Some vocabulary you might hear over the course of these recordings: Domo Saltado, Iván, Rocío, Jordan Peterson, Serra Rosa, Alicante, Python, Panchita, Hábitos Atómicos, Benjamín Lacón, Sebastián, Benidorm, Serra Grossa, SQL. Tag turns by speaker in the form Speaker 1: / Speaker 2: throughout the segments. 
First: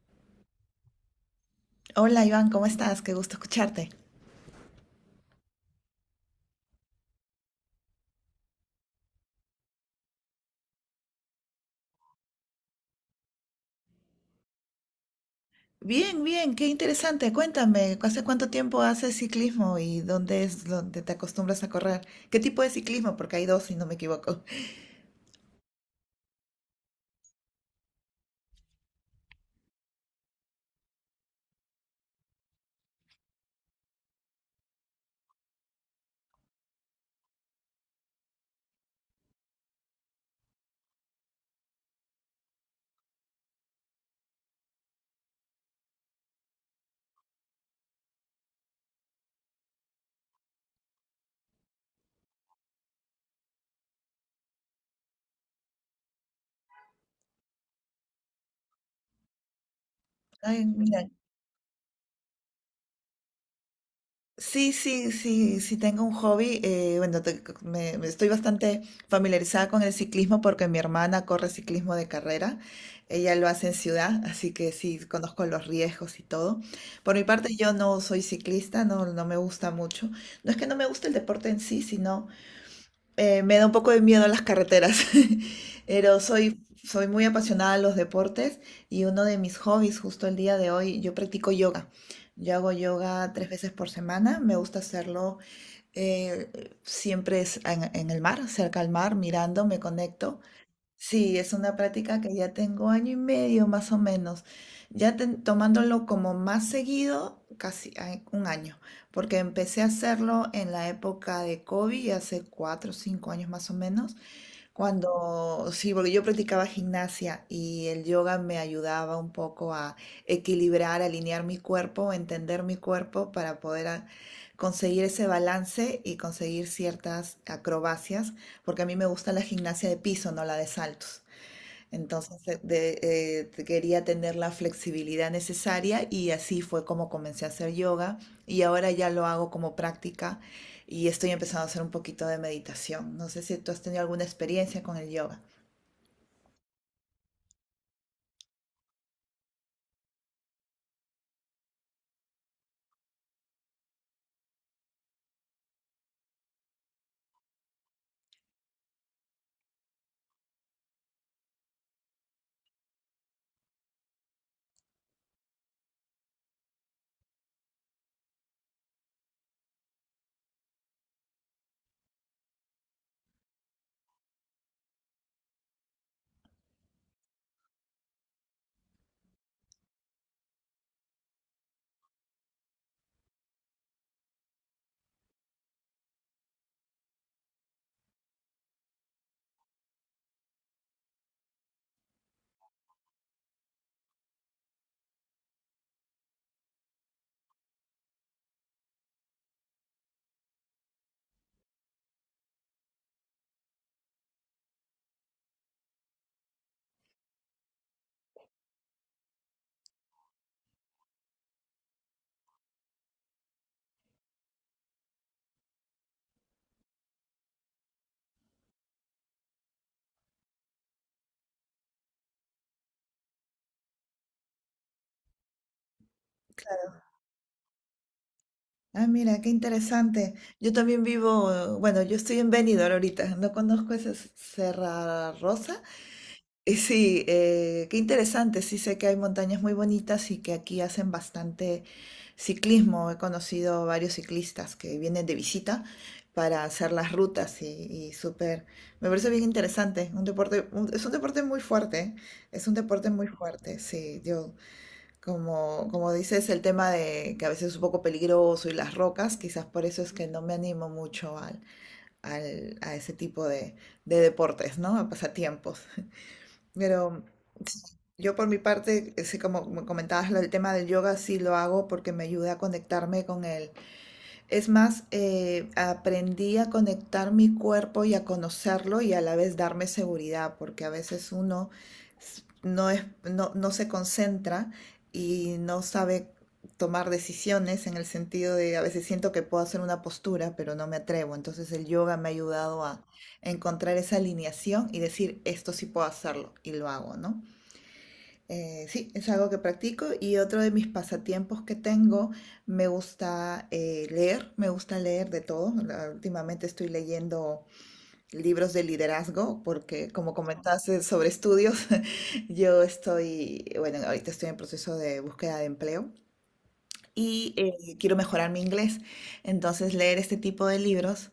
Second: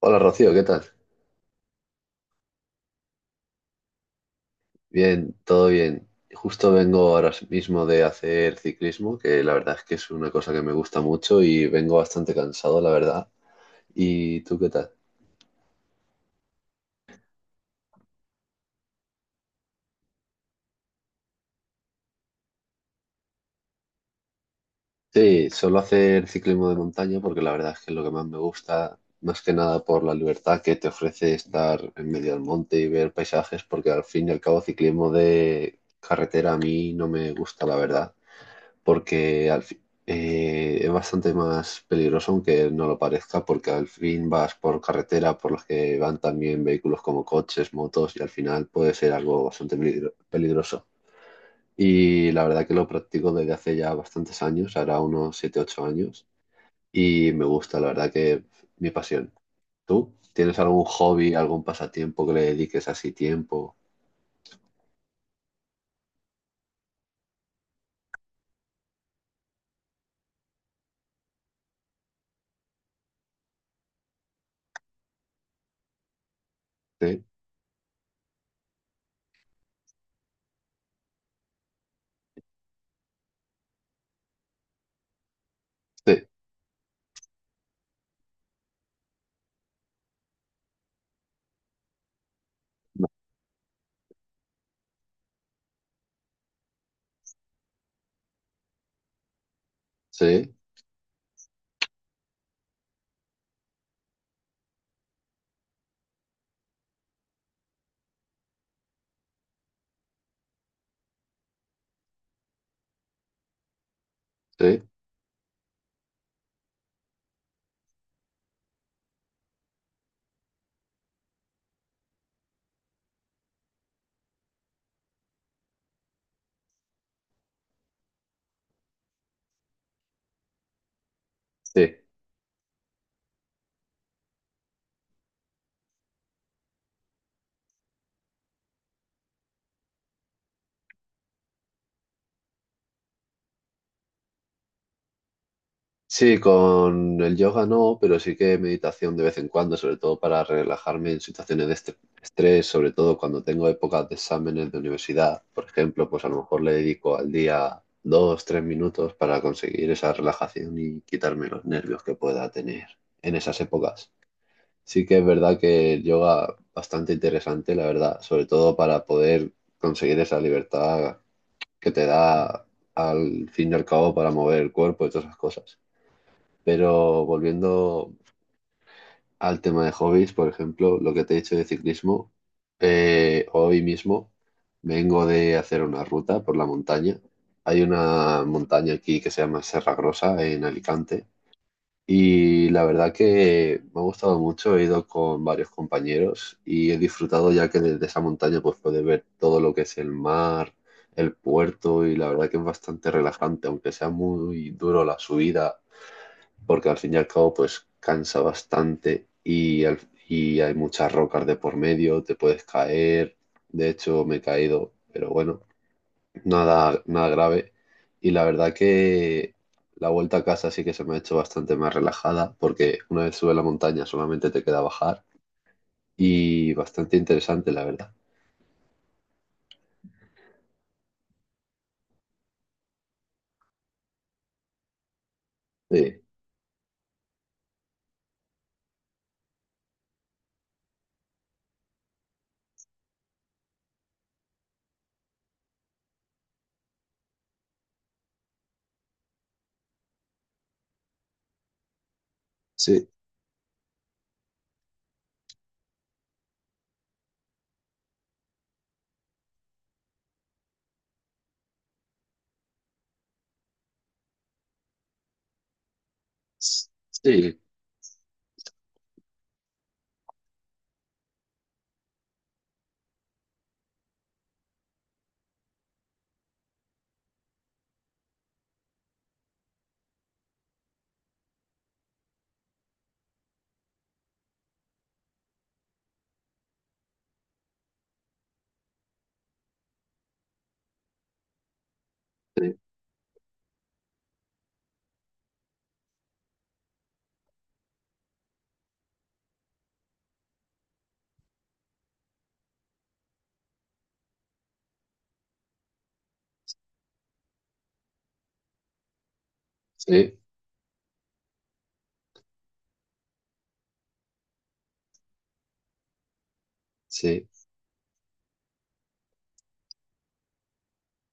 Speaker 1: Hola Rocío, ¿qué tal?
Speaker 2: Hola Iván, ¿cómo estás? Qué gusto escucharte.
Speaker 1: Bien, todo bien. Justo vengo ahora mismo de hacer ciclismo, que la verdad es que es una cosa que me gusta mucho y vengo bastante cansado, la verdad. ¿Y tú qué tal?
Speaker 2: Bien, bien, qué interesante. Cuéntame, ¿hace cuánto tiempo haces ciclismo y dónde es donde te acostumbras a correr? ¿Qué tipo de ciclismo? Porque hay dos, si no me equivoco.
Speaker 1: Sí, solo hacer ciclismo de montaña porque la verdad es que es lo que más me gusta, más que nada por la libertad que te ofrece estar en medio del monte y ver paisajes, porque al fin y al cabo ciclismo de carretera a mí no me gusta, la verdad. porque al fi- es bastante más peligroso, aunque no lo parezca, porque al fin vas por carretera por las que van también vehículos como coches, motos, y al final puede ser algo bastante peligroso. Y la verdad que lo practico desde hace ya bastantes años, ahora unos 7 u 8 años, y me gusta, la verdad que mi pasión. ¿Tú tienes
Speaker 2: Ay,
Speaker 1: algún
Speaker 2: mira,
Speaker 1: hobby, algún pasatiempo que le dediques así tiempo?
Speaker 2: sí, sí, sí, sí tengo un hobby. Me estoy bastante familiarizada con el ciclismo porque mi hermana corre ciclismo de carrera. Ella lo hace en ciudad, así que sí, conozco los riesgos y todo. Por
Speaker 1: Sí,
Speaker 2: mi parte, yo no soy ciclista, no, no me gusta mucho. No es que no me guste el deporte en sí, me da un poco de miedo las carreteras, pero
Speaker 1: sí,
Speaker 2: soy muy apasionada a los deportes y uno de mis hobbies justo el día de hoy, yo practico yoga. Yo hago
Speaker 1: no,
Speaker 2: yoga tres veces por semana, me gusta hacerlo, eh, siempre es en el mar, cerca al mar, mirando, me conecto.
Speaker 1: sí,
Speaker 2: Sí, es una práctica que ya tengo año y medio más o menos, ya tomándolo como más seguido, casi ay, un año, porque empecé a hacerlo en la época de COVID, hace cuatro o cinco años más o menos,
Speaker 1: sí,
Speaker 2: cuando, sí, porque yo practicaba gimnasia y el yoga me ayudaba un poco a equilibrar, alinear mi cuerpo, entender mi cuerpo para conseguir ese balance y conseguir ciertas acrobacias, porque a mí me gusta la gimnasia de piso, no la de saltos.
Speaker 1: sí.
Speaker 2: Entonces eh, de- quería tener la flexibilidad necesaria y así fue como comencé a hacer yoga y ahora ya lo hago como práctica y estoy empezando a hacer un poquito de meditación. No sé si tú has tenido alguna experiencia con el yoga.
Speaker 1: Sí, con el yoga no, pero sí que meditación de vez en cuando, sobre todo para relajarme en situaciones de estrés, sobre todo cuando tengo épocas de exámenes de universidad, por ejemplo, pues a lo mejor le dedico al día 2, 3 minutos para conseguir esa relajación y quitarme los nervios que pueda tener en esas épocas. Sí que es verdad que el yoga bastante interesante, la verdad, sobre todo para poder conseguir esa libertad que te da al fin y al cabo para mover el cuerpo y todas esas cosas. Pero volviendo al tema de hobbies, por ejemplo, lo que te he dicho de ciclismo, hoy mismo vengo de hacer una ruta por la montaña. Hay una montaña aquí que se llama Serra Grossa en Alicante y la verdad que me ha gustado mucho. He ido con varios compañeros y he disfrutado ya que desde esa montaña pues puedes ver todo lo que es el mar, el puerto y la verdad que es bastante relajante, aunque sea muy duro la subida porque al fin y al cabo pues cansa bastante y hay muchas rocas de por medio, te puedes caer, de hecho me he caído, pero bueno, nada, nada grave. Y la verdad que la vuelta a casa sí que se me ha hecho bastante más relajada, porque una vez sube la montaña solamente te queda bajar y bastante interesante, la verdad.
Speaker 2: Ah, mira, qué interesante. Yo también vivo, bueno, yo estoy en Benidorm ahorita, no conozco esa Serra Rosa.
Speaker 1: Sí,
Speaker 2: Y sí, qué interesante. Sí sé que hay montañas muy bonitas y que aquí hacen bastante ciclismo. He conocido varios ciclistas que vienen de visita para hacer las rutas y súper, me parece bien interesante. Un deporte, es un deporte muy fuerte, ¿eh? Es un
Speaker 1: sí,
Speaker 2: deporte muy fuerte. Sí, yo como como dices el tema de que a veces es un poco peligroso y las rocas, quizás por eso es que no me animo mucho a ese tipo de deportes, ¿no? A pasatiempos.
Speaker 1: sí,
Speaker 2: Pero yo por mi parte, sí, como como comentabas, el tema del yoga sí lo hago porque me ayuda a conectarme con el, es más, aprendí a conectar mi cuerpo y a conocerlo y a la vez darme seguridad, porque a veces uno no es, no, no se concentra y no sabe tomar decisiones en el sentido de a veces siento que puedo hacer una postura, pero no me atrevo. Entonces el yoga me ha
Speaker 1: sí,
Speaker 2: ayudado a encontrar esa alineación y decir, esto sí puedo hacerlo y lo hago, ¿no? Sí, es algo que practico y otro de mis pasatiempos que tengo, me gusta leer, me gusta leer de todo. Últimamente estoy leyendo libros de liderazgo porque, como
Speaker 1: sí,
Speaker 2: comentaste sobre estudios, yo estoy, bueno, ahorita estoy en proceso de búsqueda de empleo
Speaker 1: sí,
Speaker 2: y quiero mejorar mi inglés. Entonces, leer este tipo de libros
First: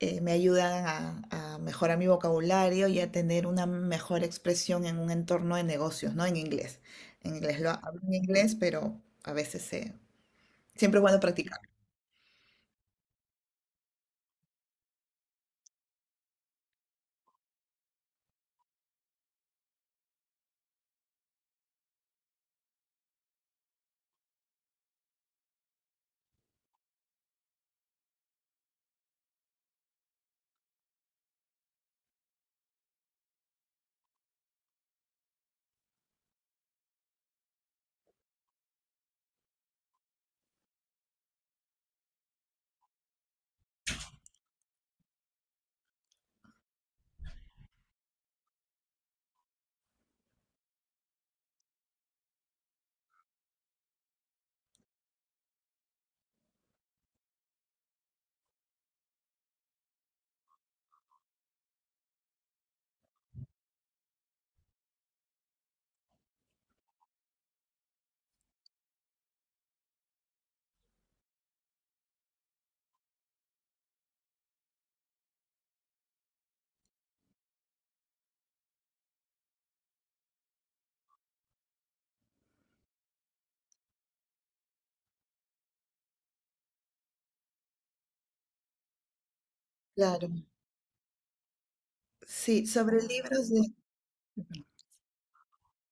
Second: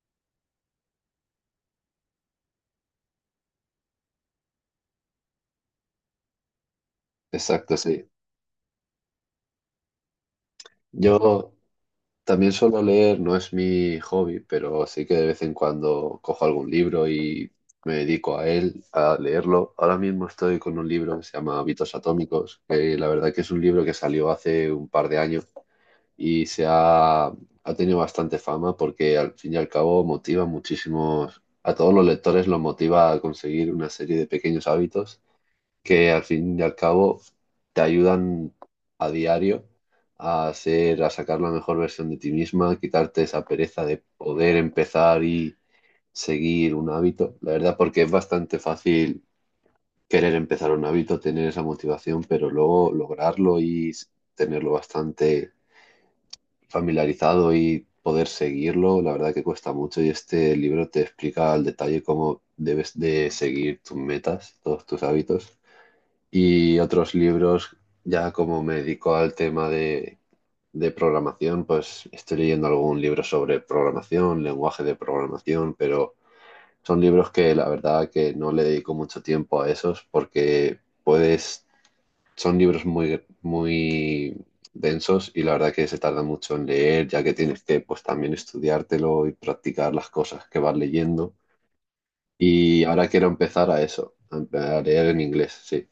Speaker 2: me ayudan a mejorar mi vocabulario y a tener una mejor expresión en un entorno de negocios, ¿no? En inglés. En inglés lo
Speaker 1: exacto,
Speaker 2: hablo
Speaker 1: sí.
Speaker 2: en inglés, pero a veces siempre es bueno
Speaker 1: Yo...
Speaker 2: practicar.
Speaker 1: también suelo leer, no es mi hobby, pero sí que de vez en cuando cojo algún libro y me dedico a él, a leerlo. Ahora mismo estoy con un libro que se llama Hábitos Atómicos, que la verdad que es un libro que salió hace un par de años y se ha, ha tenido bastante fama porque al fin y al cabo motiva muchísimos, a todos los lectores los motiva a conseguir una serie de pequeños hábitos que al fin y al cabo te ayudan a diario a hacer, a sacar la mejor versión de ti misma, quitarte esa pereza de poder empezar y seguir un hábito. La verdad, porque es bastante fácil querer empezar un hábito, tener esa motivación, pero luego lograrlo y tenerlo bastante familiarizado y poder seguirlo, la verdad que cuesta mucho y este libro te explica al detalle cómo debes de seguir tus metas, todos tus hábitos y otros libros, ya como me dedico al tema de programación, pues estoy leyendo algún libro sobre programación, lenguaje de programación, pero son libros que la verdad que no le dedico mucho tiempo a esos porque puedes, son libros muy, muy densos y la verdad que se tarda mucho en leer, ya que tienes que pues también estudiártelo y practicar las
Speaker 2: Claro.
Speaker 1: cosas que vas leyendo.
Speaker 2: Sí,
Speaker 1: Y
Speaker 2: sobre
Speaker 1: ahora quiero
Speaker 2: libros
Speaker 1: empezar
Speaker 2: de...
Speaker 1: a eso, a leer en inglés, sí.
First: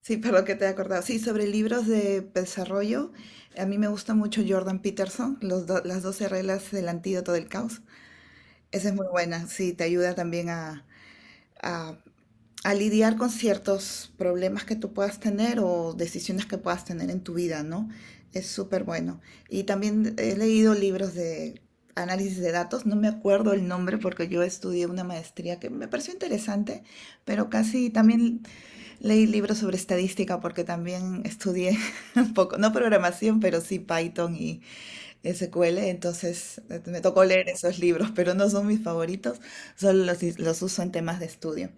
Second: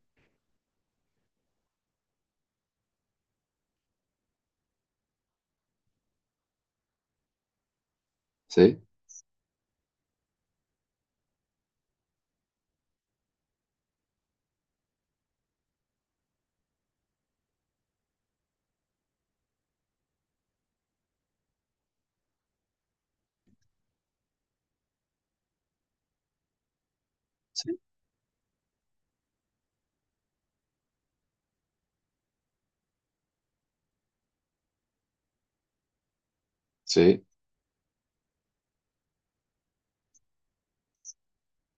Speaker 2: Sí, perdón que te he acordado. Sí, sobre libros de desarrollo, a mí me gusta mucho Jordan Peterson, los las 12 reglas del antídoto del caos.
Speaker 1: ¿Sí?
Speaker 2: Esa es muy buena, sí, te ayuda también a a lidiar con ciertos problemas que tú puedas tener o decisiones que puedas tener en tu vida, ¿no? Es súper bueno. Y también he leído libros de análisis de datos, no me acuerdo el nombre porque yo estudié una maestría que me pareció interesante, pero
Speaker 1: Sí.
Speaker 2: casi también leí libros sobre estadística porque también estudié un poco, no programación, pero sí Python y SQL, entonces me
Speaker 1: Sí.
Speaker 2: tocó leer esos libros, pero no son mis favoritos, los uso en temas de estudio.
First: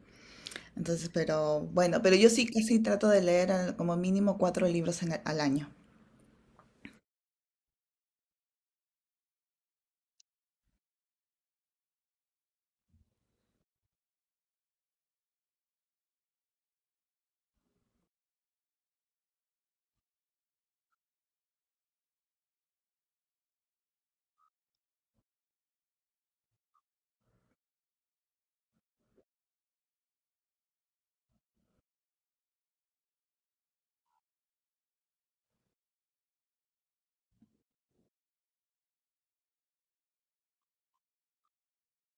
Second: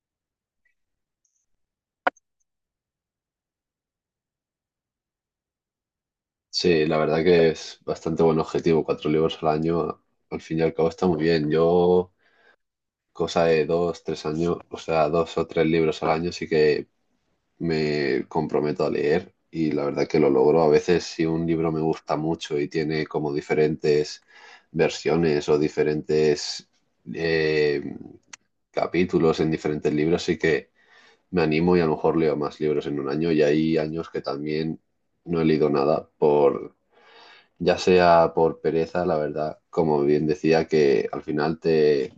Speaker 2: Entonces, pero bueno, pero yo sí casi trato de leer como mínimo cuatro libros al año.
Speaker 1: Sí, la verdad que es bastante buen objetivo. Cuatro libros al año, al fin y al cabo, está muy bien. Yo, cosa de 2, 3 años, o sea, dos o tres libros al año, sí que me comprometo a leer y la verdad que lo logro. A veces, si un libro me gusta mucho y tiene como diferentes versiones o diferentes eh, capítulos en diferentes libros, sí que me animo y a lo mejor leo más libros en un año. Y hay años que también no he leído nada por ya sea por pereza, la verdad, como bien decía, que al final te,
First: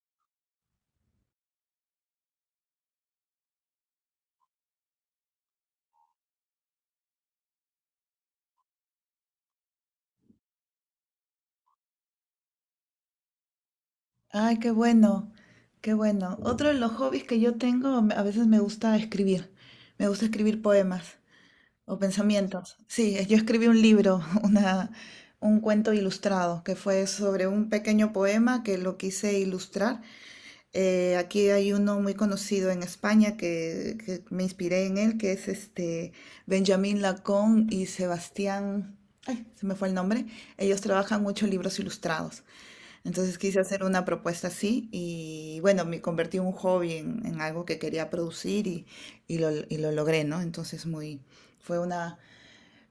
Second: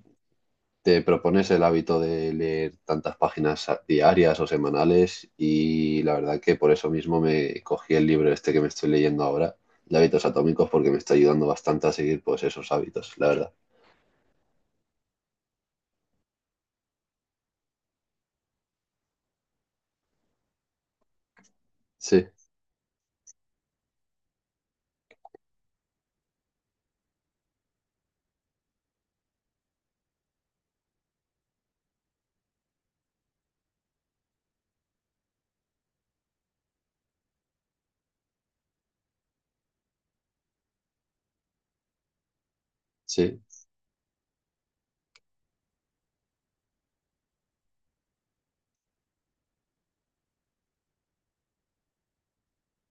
Speaker 1: te propones el hábito de leer tantas páginas diarias o semanales y la verdad que por eso mismo me cogí el libro este que me estoy leyendo ahora, de hábitos atómicos, porque me está ayudando bastante a seguir pues esos hábitos, la verdad.
Speaker 2: Ay, qué bueno, qué bueno. Otro de los hobbies que yo tengo, a veces me gusta escribir. Me gusta escribir poemas o
Speaker 1: Sí,
Speaker 2: pensamientos. Sí, yo escribí un libro, una, un cuento ilustrado, que fue sobre un pequeño poema que lo quise ilustrar. Aquí hay uno muy conocido en España que me inspiré en él, que es este Benjamín Lacón y Sebastián, ay, se me fue el nombre. Ellos trabajan mucho libros ilustrados. Entonces
Speaker 1: sí.
Speaker 2: quise hacer una propuesta así y bueno, me convertí un hobby en algo que quería producir y, y lo logré, ¿no? Entonces muy, fue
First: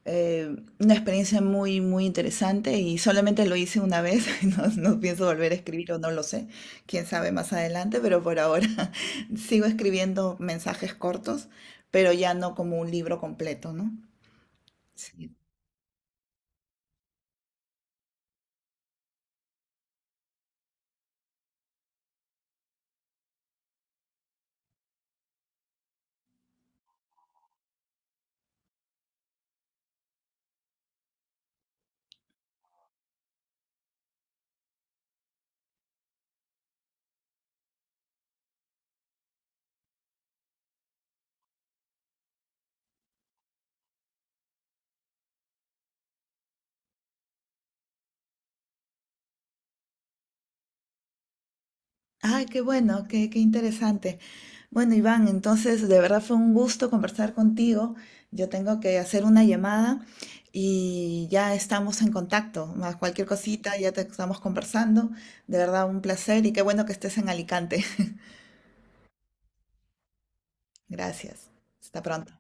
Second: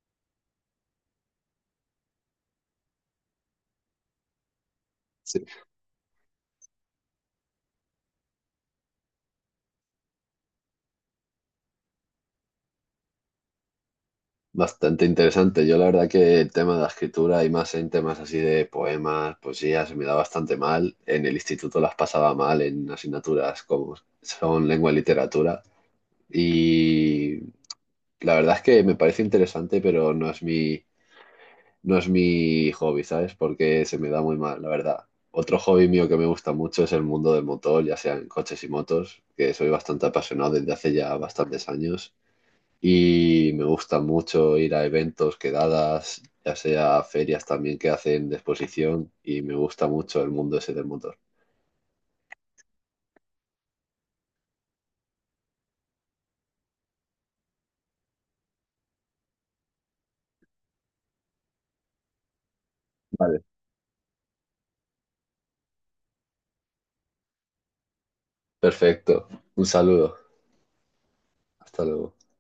Speaker 2: una experiencia muy, muy interesante y solamente lo hice una vez, no, no pienso
Speaker 1: Sí.
Speaker 2: volver a escribir o no lo sé, quién sabe más adelante, pero por ahora sigo escribiendo mensajes cortos, pero ya no como un libro completo, ¿no?
Speaker 1: Bastante
Speaker 2: Sí.
Speaker 1: interesante. Yo la verdad que el tema de la escritura y más en temas así de poemas, poesía, se me da bastante mal. En el instituto las pasaba mal en asignaturas como son lengua y literatura. Y la verdad es que me parece interesante, pero no es mi, no es mi hobby, ¿sabes? Porque se me da muy mal, la verdad. Otro hobby mío que me gusta mucho es el mundo del motor, ya sean coches y motos, que soy bastante apasionado desde hace ya bastantes años. Y me gusta mucho ir a eventos, quedadas, ya sea ferias también que hacen de exposición. Y me gusta mucho el mundo ese del motor.
Speaker 2: Ay, qué bueno, qué, qué interesante. Bueno, Iván, entonces de verdad fue un gusto conversar contigo. Yo tengo que hacer una llamada y ya estamos en contacto. Más cualquier
Speaker 1: Vale.
Speaker 2: cosita, ya te estamos conversando. De verdad, un placer y qué bueno que estés en Alicante.
Speaker 1: Perfecto. Un saludo.
Speaker 2: Gracias.
Speaker 1: Hasta
Speaker 2: Hasta
Speaker 1: luego.
Speaker 2: pronto.